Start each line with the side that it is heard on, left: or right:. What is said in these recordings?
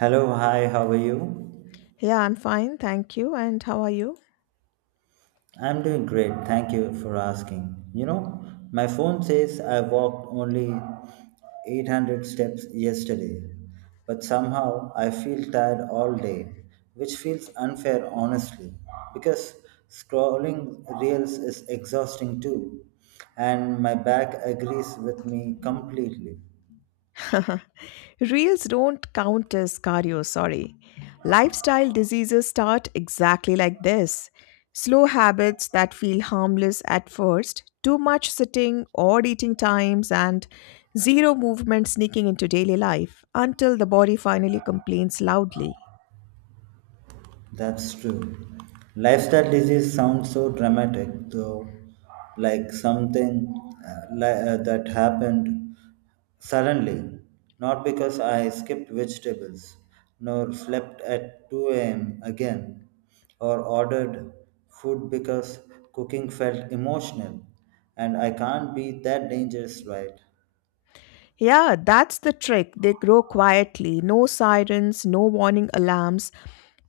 right: Hello, hi, how are you?
left: Yeah, I'm fine. Thank you. And how are you?
right: I'm doing great, thank you for asking. My phone says I walked only 800 steps yesterday, but somehow I feel tired all day, which feels unfair honestly, because scrolling reels is exhausting too, and my back agrees with me completely.
left: Reels don't count as cardio, sorry. Lifestyle diseases start exactly like this slow habits that feel harmless at first, too much sitting, odd eating times, and zero movement sneaking into daily life until the body finally complains loudly.
right: That's true. Lifestyle disease sounds so dramatic, though, like something that happened suddenly, not because I skipped vegetables, nor slept at 2 a.m. again, or ordered food because cooking felt emotional, and I can't be that dangerous, right?
left: Yeah, that's the trick. They grow quietly. No sirens, no warning alarms,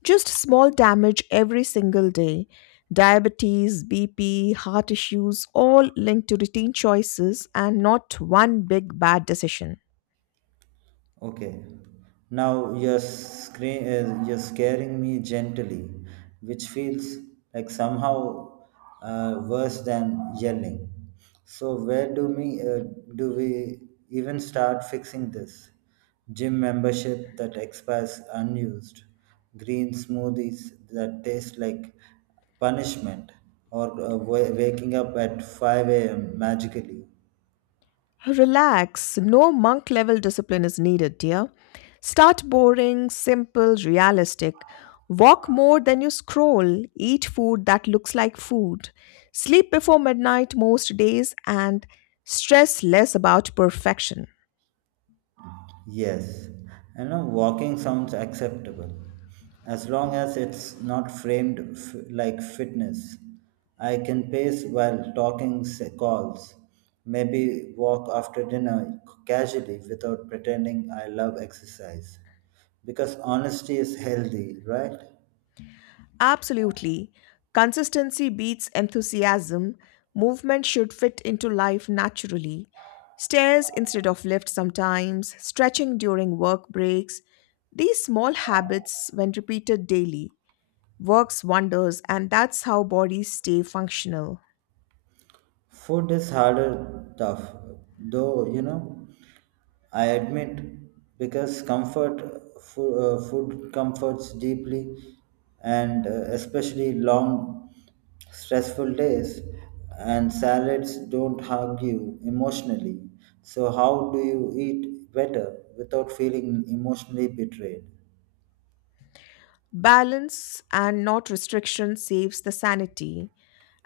left: just small damage every single day. Diabetes, BP, heart issues, all linked to routine choices and not one big bad decision.
right: Okay. Now you're scaring me gently, which feels like somehow worse than yelling. So where do we even start fixing this? Gym membership that expires unused, green smoothies that taste like punishment, or waking up at 5 a.m. magically.
left: Relax, no monk level discipline is needed, dear. Start boring, simple, realistic. Walk more than you scroll, eat food that looks like food, sleep before midnight most days, and stress less about perfection.
right: Yes, and now walking sounds acceptable as long as it's not framed like fitness. I can pace while talking calls, maybe walk after dinner casually without pretending I love exercise. Because honesty is healthy, right?
left: Absolutely. Consistency beats enthusiasm. Movement should fit into life naturally. Stairs instead of lifts sometimes, stretching during work breaks. These small habits, when repeated daily, works wonders and that's how bodies stay functional.
right: Food is harder, tough, though, I admit, because food comforts deeply, and especially long, stressful days, and salads don't hug you emotionally. So, how do you eat better without feeling emotionally betrayed?
left: Balance and not restriction saves the sanity.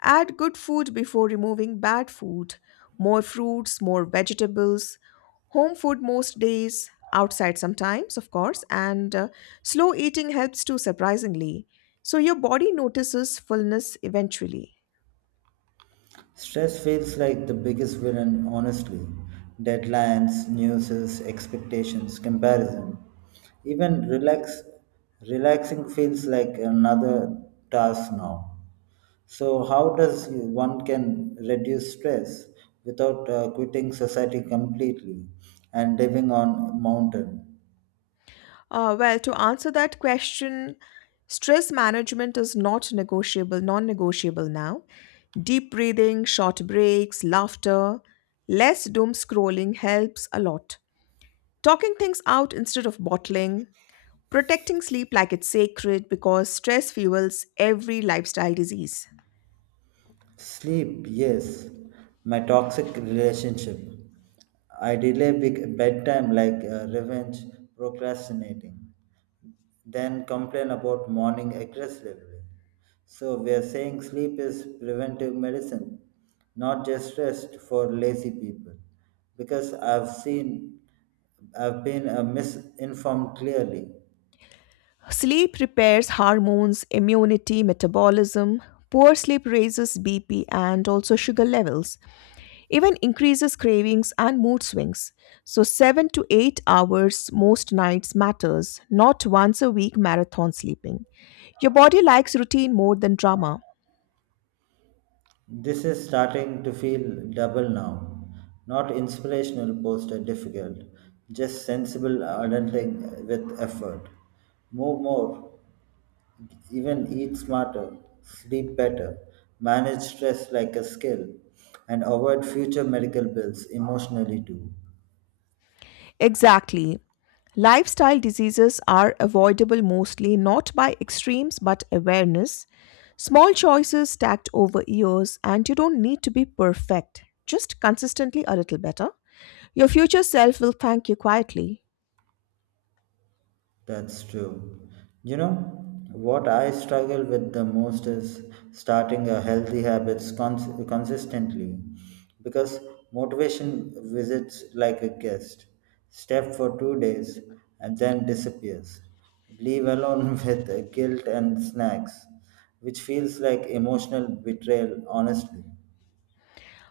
left: Add good food before removing bad food. More fruits, more vegetables. Home food most days, outside sometimes, of course, and slow eating helps too, surprisingly. So your body notices fullness eventually.
right: Stress feels like the biggest villain, honestly. Deadlines, news, expectations, comparison. Even relaxing feels like another task now. So, how does one can reduce stress without quitting society completely and living on mountain?
left: To answer that question, stress management is not negotiable, non negotiable now. Deep breathing, short breaks, laughter, less doom scrolling helps a lot. Talking things out instead of bottling, protecting sleep like it's sacred because stress fuels every lifestyle disease.
right: Sleep, yes. My toxic relationship. I delay big bedtime like revenge, procrastinating, then complain about morning aggressively. So we are saying sleep is preventive medicine, not just rest for lazy people. Because I've been misinformed clearly.
left: Sleep repairs hormones, immunity, metabolism. Poor sleep raises BP and also sugar levels, even increases cravings and mood swings. So 7 to 8 hours most nights matters, not once a week marathon sleeping. Your body likes routine more than drama.
right: This is starting to feel double now. Not inspirational poster difficult, just sensible adulting with effort. Move more, even eat smarter, sleep better, manage stress like a skill, and avoid future medical bills emotionally too.
left: Exactly. Lifestyle diseases are avoidable mostly not by extremes but awareness. Small choices stacked over years, and you don't need to be perfect, just consistently a little better. Your future self will thank you quietly.
right: That's true. You know, what I struggle with the most is starting a healthy habits consistently because motivation visits like a guest, step for 2 days and then disappears. Leave alone with guilt and snacks, which feels like emotional betrayal, honestly.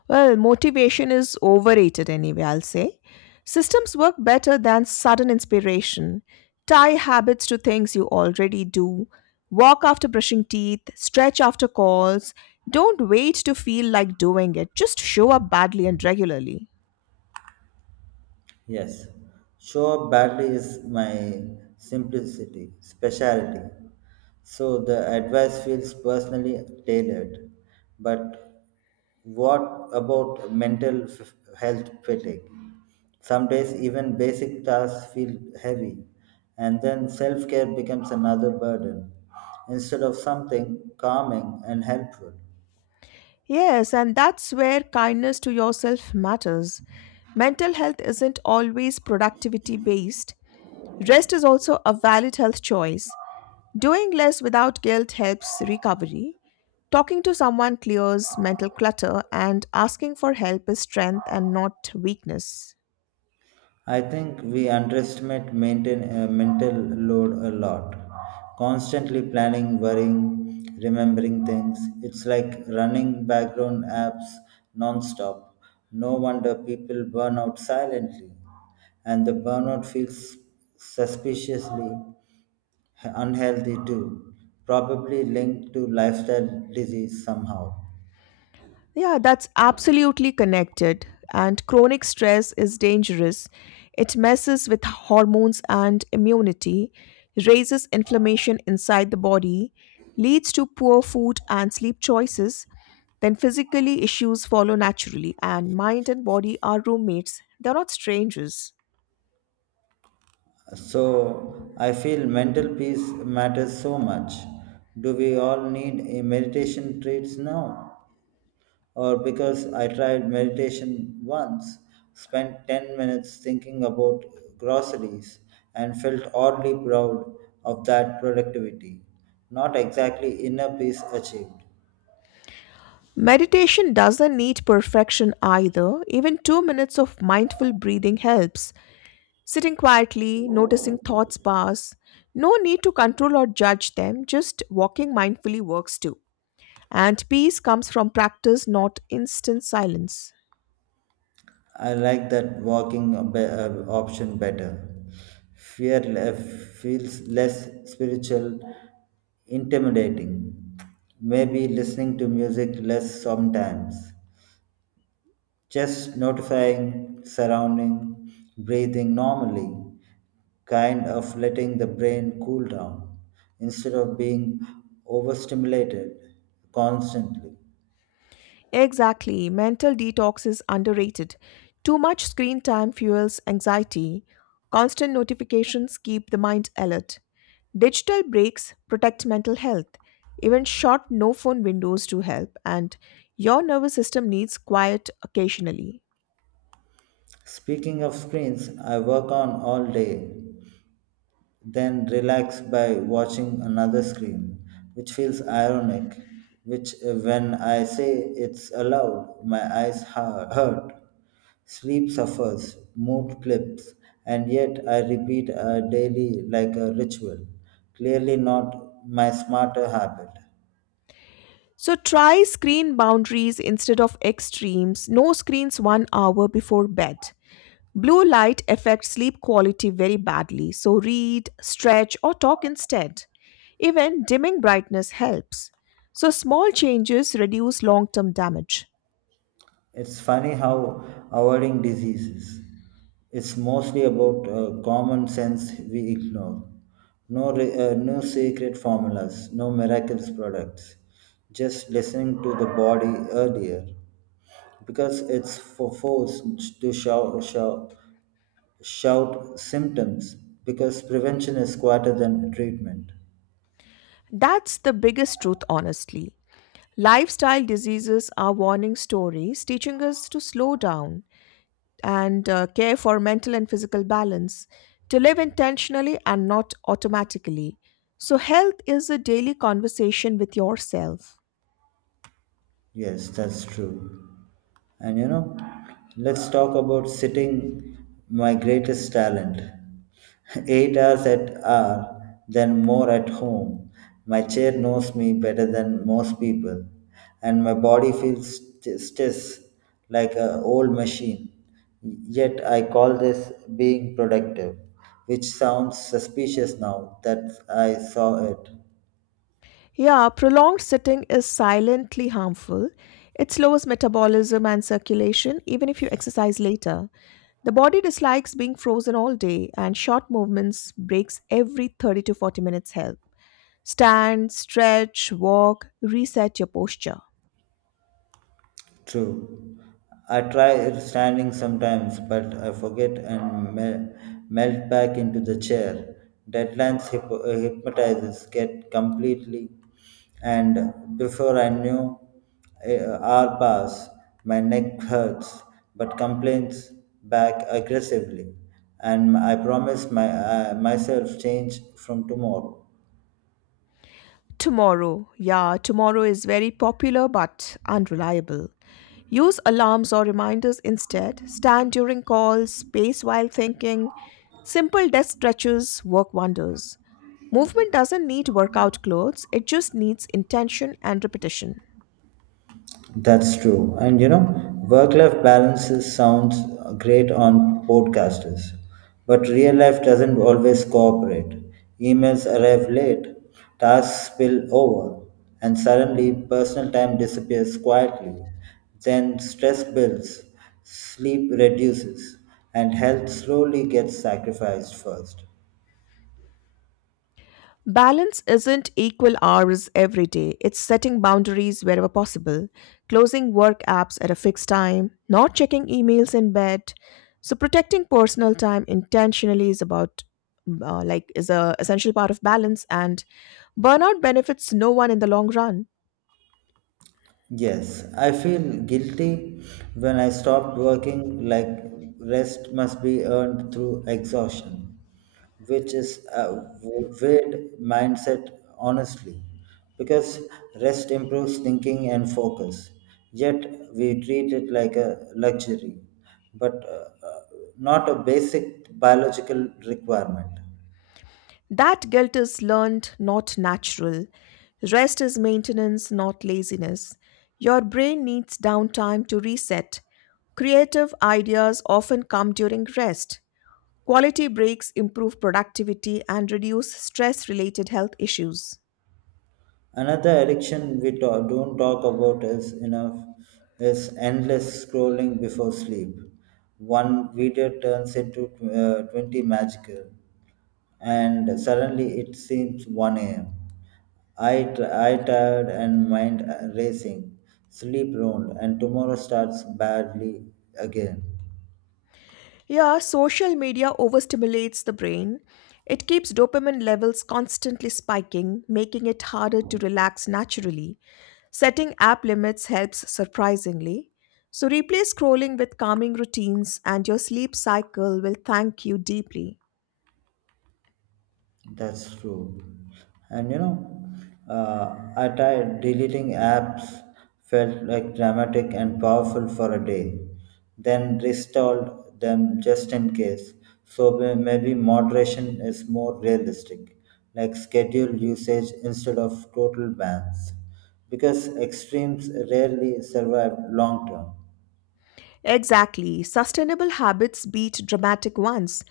left: Well, motivation is overrated anyway, I'll say. Systems work better than sudden inspiration. Tie habits to things you already do. Walk after brushing teeth, stretch after calls. Don't wait to feel like doing it. Just show up badly and regularly.
right: Yes, show up badly is my simplicity, speciality. So the advice feels personally tailored. But what about mental health fatigue? Some days, even basic tasks feel heavy, and then self care becomes another burden instead of something calming and helpful.
left: Yes, and that's where kindness to yourself matters. Mental health isn't always productivity based. Rest is also a valid health choice. Doing less without guilt helps recovery. Talking to someone clears mental clutter, and asking for help is strength and not weakness.
right: I think we underestimate mental load a lot. Constantly planning, worrying, remembering things. It's like running background apps non-stop. No wonder people burn out silently. And the burnout feels suspiciously unhealthy too, probably linked to lifestyle disease somehow.
left: Yeah, that's absolutely connected. And chronic stress is dangerous. It messes with hormones and immunity, raises inflammation inside the body, leads to poor food and sleep choices. Then, physically, issues follow naturally, and mind and body are roommates, they're not strangers.
right: So I feel mental peace matters so much. Do we all need a meditation treats now? Or because I tried meditation once, spent 10 minutes thinking about groceries and felt oddly proud of that productivity. Not exactly inner peace achieved.
left: Meditation doesn't need perfection either. Even 2 minutes of mindful breathing helps. Sitting quietly, noticing thoughts pass. No need to control or judge them, just walking mindfully works too. And peace comes from practice, not instant silence.
right: I like that walking option better. Fear feels less spiritual, intimidating. Maybe listening to music less sometimes. Just notifying, surrounding, breathing normally, kind of letting the brain cool down instead of being overstimulated constantly.
left: Exactly. Mental detox is underrated. Too much screen time fuels anxiety. Constant notifications keep the mind alert. Digital breaks protect mental health. Even short no phone windows do help, and your nervous system needs quiet occasionally.
right: Speaking of screens, I work on all day then relax by watching another screen, which feels ironic. Which, when I say it's aloud, my eyes hurt. Sleep suffers, mood clips, and yet I repeat a daily like a ritual. Clearly, not my smarter habit.
left: So try screen boundaries instead of extremes. No screens 1 hour before bed. Blue light affects sleep quality very badly, so read, stretch, or talk instead. Even dimming brightness helps. So, small changes reduce long term damage.
right: It's funny how avoiding diseases it's mostly about common sense we ignore. No, secret formulas, no miraculous products. Just listening to the body earlier, because it's for forced to shout, shout, shout symptoms. Because prevention is quieter than treatment.
left: That's the biggest truth, honestly. Lifestyle diseases are warning stories teaching us to slow down and care for mental and physical balance, to live intentionally and not automatically. So, health is a daily conversation with yourself.
right: Yes, that's true. And let's talk about sitting my greatest talent. 8 hours at hour, then more at home. My chair knows me better than most people, and my body feels stiff like an old machine. Yet I call this being productive, which sounds suspicious now that I saw it.
left: Yeah, prolonged sitting is silently harmful. It slows metabolism and circulation, even if you exercise later. The body dislikes being frozen all day, and short movements, breaks every 30 to 40 minutes help. Stand, stretch, walk, reset your posture.
right: True. I try standing sometimes, but I forget and melt back into the chair. Deadlines hypnotizes get completely, and before I knew, hour pass. My neck hurts, but complains back aggressively, and I promise my myself change from tomorrow.
left: Tomorrow. Yeah, tomorrow is very popular but unreliable. Use alarms or reminders instead. Stand during calls, space while thinking. Simple desk stretches work wonders. Movement doesn't need workout clothes, it just needs intention and repetition.
right: That's true. And work life balances sounds great on podcasters, but real life doesn't always cooperate. Emails arrive late, tasks spill over, and suddenly personal time disappears quietly. Then stress builds, sleep reduces, and health slowly gets sacrificed first.
left: Balance isn't equal hours every day. It's setting boundaries wherever possible, closing work apps at a fixed time, not checking emails in bed. So protecting personal time intentionally is about is a essential part of balance and burnout benefits no one in the long run.
right: Yes, I feel guilty when I stop working, like rest must be earned through exhaustion, which is a weird mindset, honestly, because rest improves thinking and focus. Yet we treat it like a luxury, but not a basic biological requirement.
left: That guilt is learned, not natural. Rest is maintenance, not laziness. Your brain needs downtime to reset. Creative ideas often come during rest. Quality breaks improve productivity and reduce stress related health issues.
right: Another addiction we don't talk about is enough is endless scrolling before sleep. One video turns into 20 magical, and suddenly it seems 1 a.m. I tired and mind racing, sleep ruined, and tomorrow starts badly again.
left: Yeah, social media overstimulates the brain. It keeps dopamine levels constantly spiking, making it harder to relax naturally. Setting app limits helps surprisingly. So, replace scrolling with calming routines, and your sleep cycle will thank you deeply.
right: That's true. And I tried deleting apps, felt like dramatic and powerful for a day, then reinstalled them just in case. So maybe moderation is more realistic, like schedule usage instead of total bans, because extremes rarely survive long term.
left: Exactly. Sustainable habits beat dramatic ones.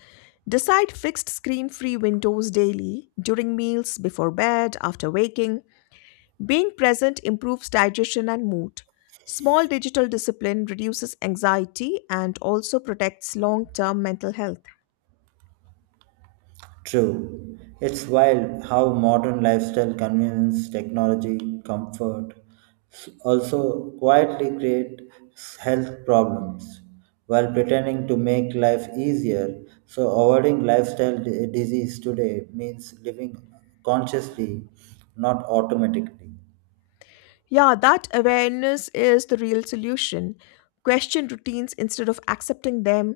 left: Decide fixed screen free windows daily, during meals, before bed, after waking. Being present improves digestion and mood. Small digital discipline reduces anxiety and also protects long term mental health.
right: True. It's wild how modern lifestyle, convenience, technology, comfort also quietly create health problems while pretending to make life easier. So, avoiding lifestyle disease today means living consciously, not automatically.
left: Yeah, that awareness is the real solution. Question routines instead of accepting them.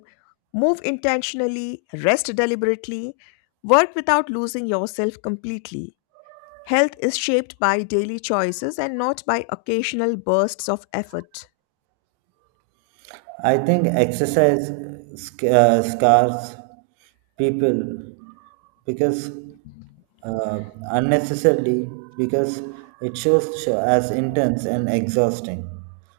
left: Move intentionally, rest deliberately, work without losing yourself completely. Health is shaped by daily choices and not by occasional bursts of effort.
right: I think exercise scars people because uh, unnecessarily because it shows show as intense and exhausting.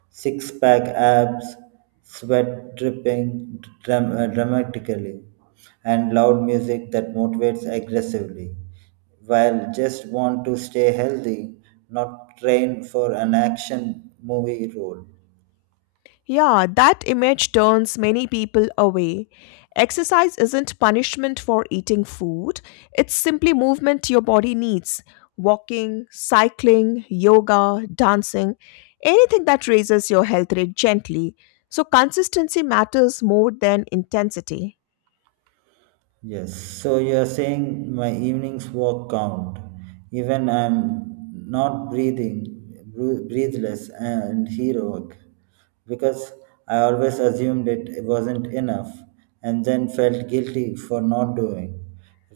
right: Six pack abs, sweat dripping dramatically, and loud music that motivates aggressively. While just want to stay healthy, not train for an action movie role.
left: Yeah, that image turns many people away. Exercise isn't punishment for eating food, it's simply movement your body needs. Walking, cycling, yoga, dancing, anything that raises your health rate gently. So, consistency matters more than intensity.
right: Yes, so you are saying my evenings walk count. Even I'm not breathing, breathless and heroic, because I always assumed it wasn't enough, and then felt guilty for not doing.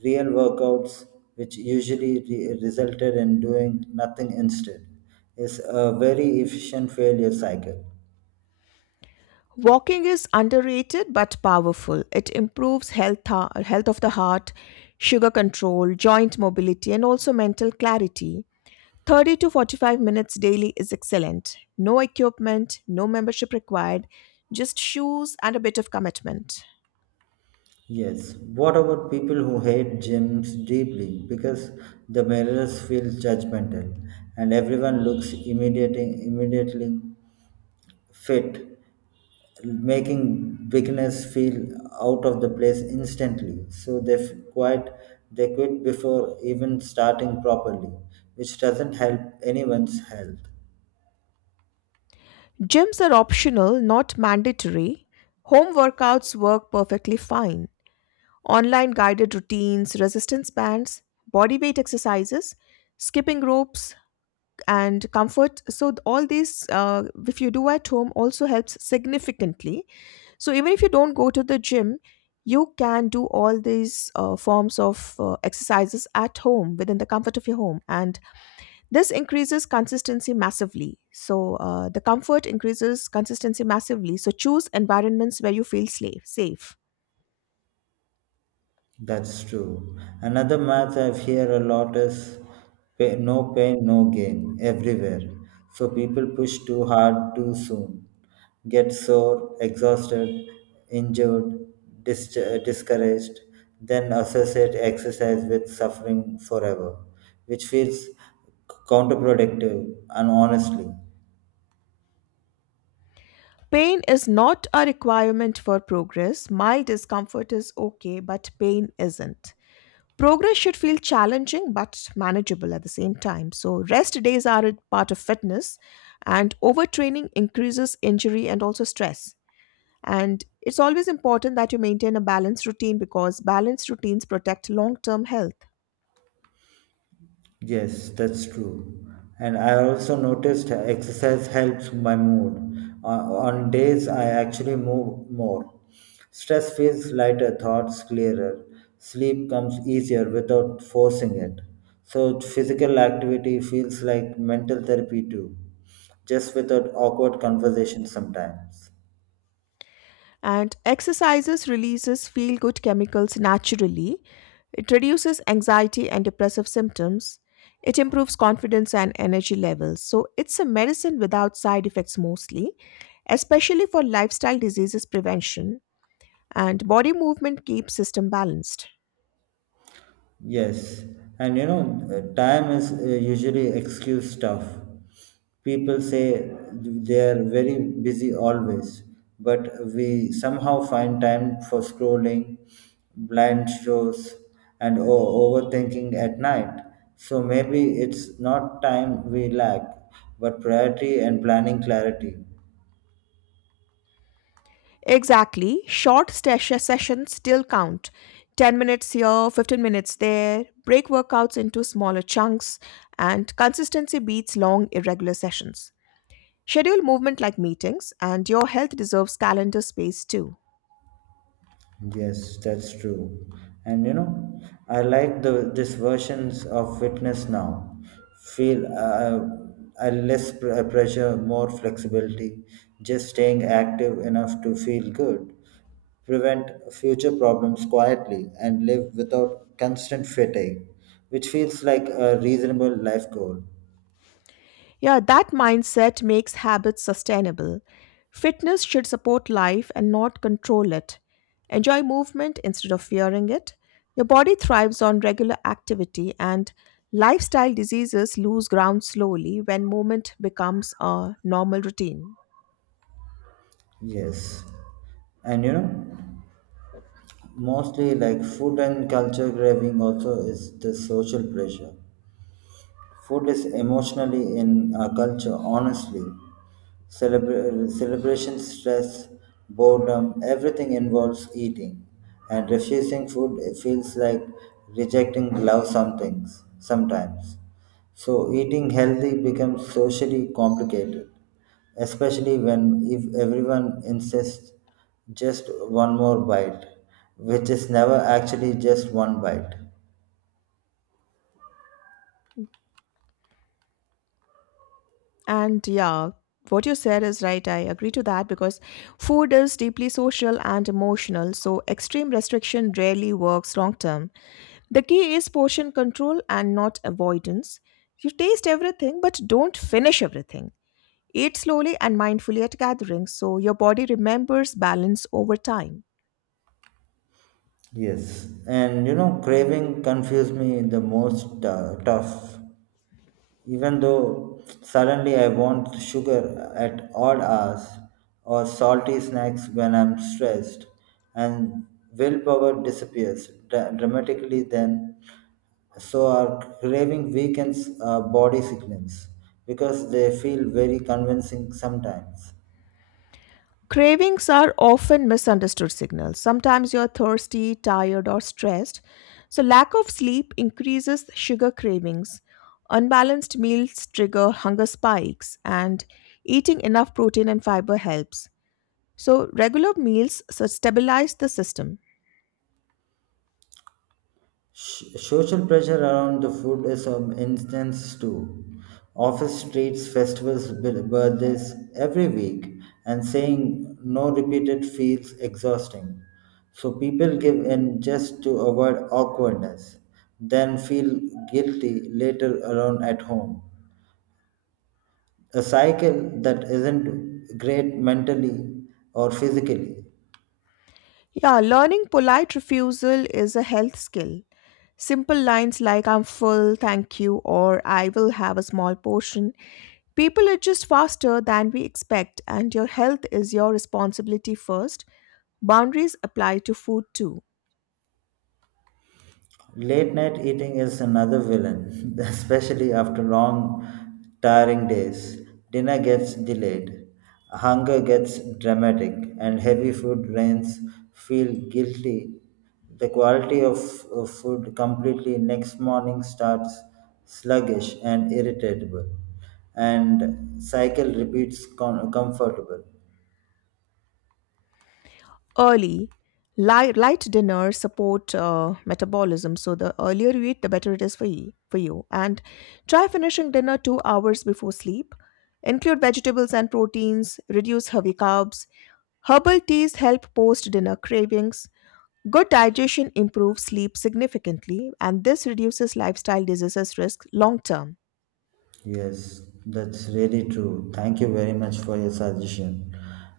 right: Real workouts, which usually resulted in doing nothing instead, is a very efficient failure cycle.
left: Walking is underrated but powerful. It improves health of the heart, sugar control, joint mobility, and also mental clarity. 30 to 45 minutes daily is excellent. No equipment, no membership required, just shoes and a bit of commitment.
right: Yes. What about people who hate gyms deeply because the mirrors feel judgmental and everyone looks immediately fit, making beginners feel out of the place instantly. So they quit before even starting properly, which doesn't help anyone's health.
left: Gyms are optional, not mandatory. Home workouts work perfectly fine. Online guided routines, resistance bands, body weight exercises, skipping ropes, and comfort. So, all these, if you do at home, also helps significantly. So even if you don't go to the gym, you can do all these forms of exercises at home within the comfort of your home. And this increases consistency massively. So the comfort increases consistency massively. So choose environments where you feel safe.
right: That's true. Another math I've heard a lot is no pain, no gain everywhere. So people push too hard too soon, get sore, exhausted, injured, discouraged, then associate exercise with suffering forever, which feels counterproductive and honestly.
left: Pain is not a requirement for progress. My discomfort is okay, but pain isn't. Progress should feel challenging but manageable at the same time. So, rest days are a part of fitness, and overtraining increases injury and also stress. And it's always important that you maintain a balanced routine because balanced routines protect long term health.
right: Yes, that's true. And I also noticed exercise helps my mood. On days I actually move more. Stress feels lighter, thoughts clearer. Sleep comes easier without forcing it. So physical activity feels like mental therapy too, just without awkward conversations sometimes.
left: And exercises releases feel good chemicals naturally. It reduces anxiety and depressive symptoms. It improves confidence and energy levels, so it's a medicine without side effects mostly, especially for lifestyle diseases prevention. And body movement keeps system balanced.
right: Yes, and time is usually excuse stuff. People say they are very busy always, but we somehow find time for scrolling, blind shows, and overthinking at night. So maybe it's not time we lack, but priority and planning clarity.
left: Exactly. Sessions still count. 10 minutes here, 15 minutes there. Break workouts into smaller chunks, and consistency beats long, irregular sessions. Schedule movement like meetings, and your health deserves calendar space too.
right: Yes, that's true. And I like the this versions of fitness now. Feel I less pressure, more flexibility, just staying active enough to feel good, prevent future problems quietly, and live without constant fatigue, which feels like a reasonable life goal.
left: Yeah, that mindset makes habits sustainable. Fitness should support life and not control it. Enjoy movement instead of fearing it. Your body thrives on regular activity, and lifestyle diseases lose ground slowly when movement becomes a normal routine.
right: Yes. And mostly like food and culture craving also is the social pressure. Food is emotionally in our culture, honestly. Celebration, stress, boredom, everything involves eating. And refusing food it feels like rejecting love some things sometimes. So eating healthy becomes socially complicated, especially when if everyone insists just one more bite, which is never actually just one bite.
left: And yeah, what you said is right. I agree to that because food is deeply social and emotional, so extreme restriction rarely works long term. The key is portion control and not avoidance. You taste everything, but don't finish everything. Eat slowly and mindfully at gatherings so your body remembers balance over time.
right: Yes, and craving confused me the most tough. Even though suddenly I want sugar at odd hours or salty snacks when I'm stressed, and willpower disappears dramatically then. So our craving weakens body signals because they feel very convincing sometimes.
left: Cravings are often misunderstood signals. Sometimes you're thirsty, tired, or stressed. So, lack of sleep increases sugar cravings. Unbalanced meals trigger hunger spikes, and eating enough protein and fiber helps. So, regular meals so stabilize the system.
right: Social pressure around the food is an instance too. Office treats festivals, birthdays every week, and saying no repeated feels exhausting. So people give in just to avoid awkwardness, then feel guilty later alone at home. A cycle that isn't great mentally or physically.
left: Yeah, learning polite refusal is a health skill. Simple lines like I'm full, thank you, or I will have a small portion. People adjust faster than we expect, and your health is your responsibility first. Boundaries apply to food too.
right: Late night eating is another villain, especially after long, tiring days. Dinner gets delayed, hunger gets dramatic, and heavy food brains feel guilty. The quality of food completely next morning starts sluggish and irritable, and cycle repeats comfortable.
left: Early light dinners support metabolism, so the earlier you eat the better it is for you. And try finishing dinner 2 hours before sleep. Include vegetables and proteins, reduce heavy carbs. Herbal teas help post dinner cravings. Good digestion improves sleep significantly, and this reduces lifestyle diseases risk long term.
right: Yes, that's really true. Thank you very much for your suggestion.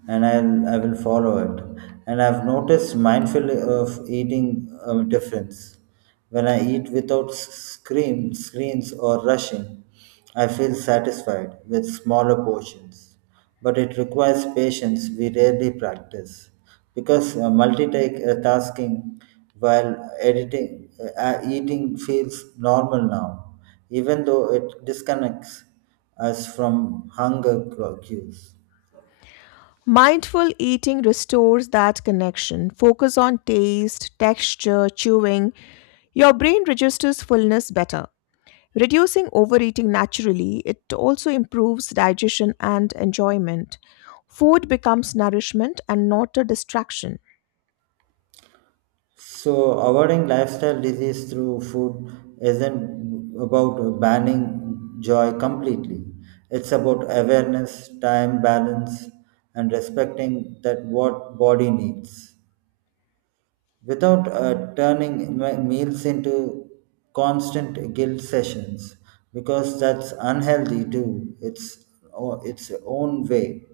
right: And I will follow it. And I've noticed mindful of eating a difference. When I eat without screens or rushing, I feel satisfied with smaller portions but it requires patience we rarely practice because multitasking while editing eating feels normal now even though it disconnects us from hunger cues.
left: Mindful eating restores that connection. Focus on taste, texture, chewing. Your brain registers fullness better. Reducing overeating naturally, it also improves digestion and enjoyment. Food becomes nourishment and not a distraction.
right: So avoiding lifestyle disease through food isn't about banning joy completely. It's about awareness, time balance, and respecting that what body needs, without turning my meals into constant guilt sessions because that's unhealthy too, it's its own way.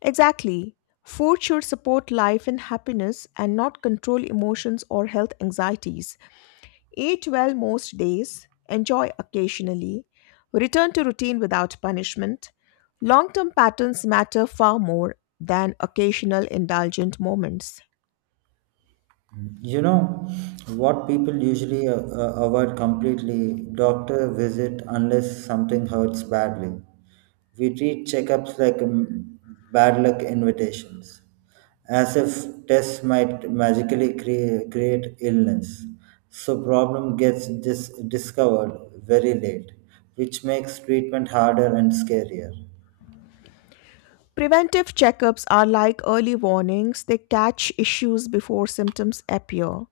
left: Exactly. Food should support life and happiness and not control emotions or health anxieties. Eat well most days, enjoy occasionally, return to routine without punishment. Long term patterns matter far more than occasional indulgent moments.
right: You know what people usually avoid completely doctor visit unless something hurts badly. We treat checkups like bad luck invitations, as if tests might magically create illness. So problem gets discovered very late, which makes treatment harder and scarier.
left: Preventive checkups are like early warnings, they catch issues before symptoms appear.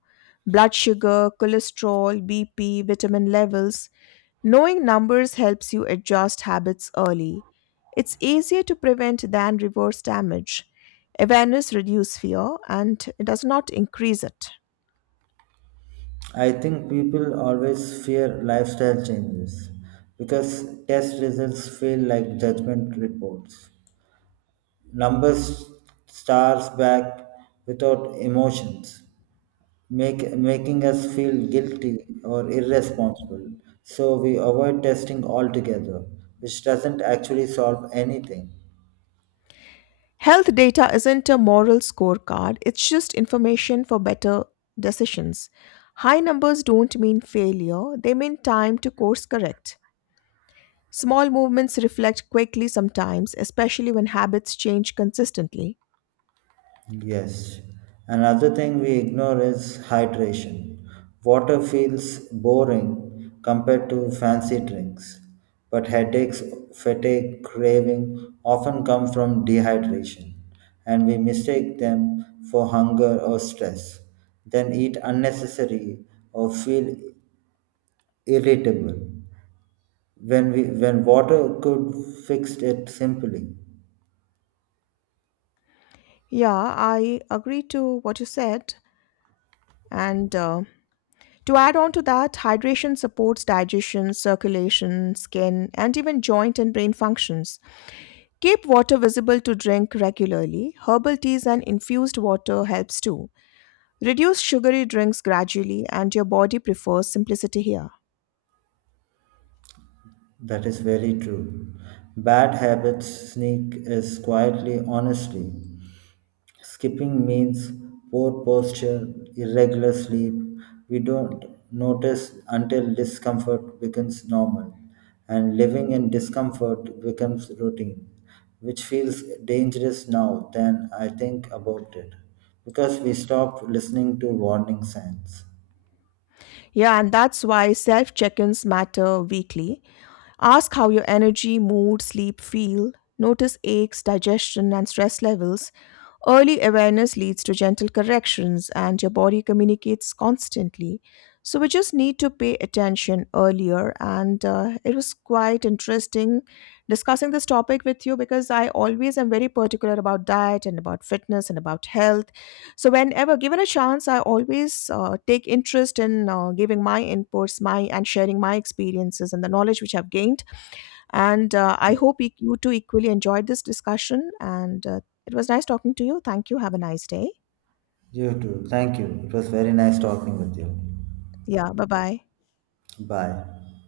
left: Blood sugar, cholesterol, BP, vitamin levels. Knowing numbers helps you adjust habits early. It's easier to prevent than reverse damage. Awareness reduces fear and it does not increase it.
right: I think people always fear lifestyle changes because test results feel like judgment reports. Numbers stars back without emotions, making us feel guilty or irresponsible. So we avoid testing altogether, which doesn't actually solve anything.
left: Health data isn't a moral scorecard, it's just information for better decisions. High numbers don't mean failure, they mean time to course correct. Small movements reflect quickly sometimes, especially when habits change consistently.
right: Yes. Another thing we ignore is hydration. Water feels boring compared to fancy drinks, but headaches, fatigue, craving often come from dehydration, and we mistake them for hunger or stress, then eat unnecessary or feel irritable when water could fix it simply.
left: Yeah, I agree to what you said. And to add on to that, hydration supports digestion, circulation, skin, and even joint and brain functions. Keep water visible to drink regularly. Herbal teas and infused water helps too. Reduce sugary drinks gradually and your body prefers simplicity here.
right: That is very true. Bad habits sneak is quietly honestly. Skipping means poor posture, irregular sleep. We don't notice until discomfort becomes normal, and living in discomfort becomes routine, which feels dangerous now than I think about it, because we stopped listening to warning signs.
left: Yeah, and that's why self-check-ins matter weekly. Ask how your energy, mood, sleep feel. Notice aches, digestion, and stress levels. Early awareness leads to gentle corrections, and your body communicates constantly. So, we just need to pay attention earlier. And it was quite interesting discussing this topic with you because I always am very particular about diet and about fitness and about health. So, whenever given a chance, I always take interest in giving my inputs, my and sharing my experiences and the knowledge which I've gained and I hope you too equally enjoyed this discussion. And it was nice talking to you. Thank you. Have a nice day.
right: You too. Thank you. It was very nice talking with you.
left: Yeah. Bye bye.
right: Bye.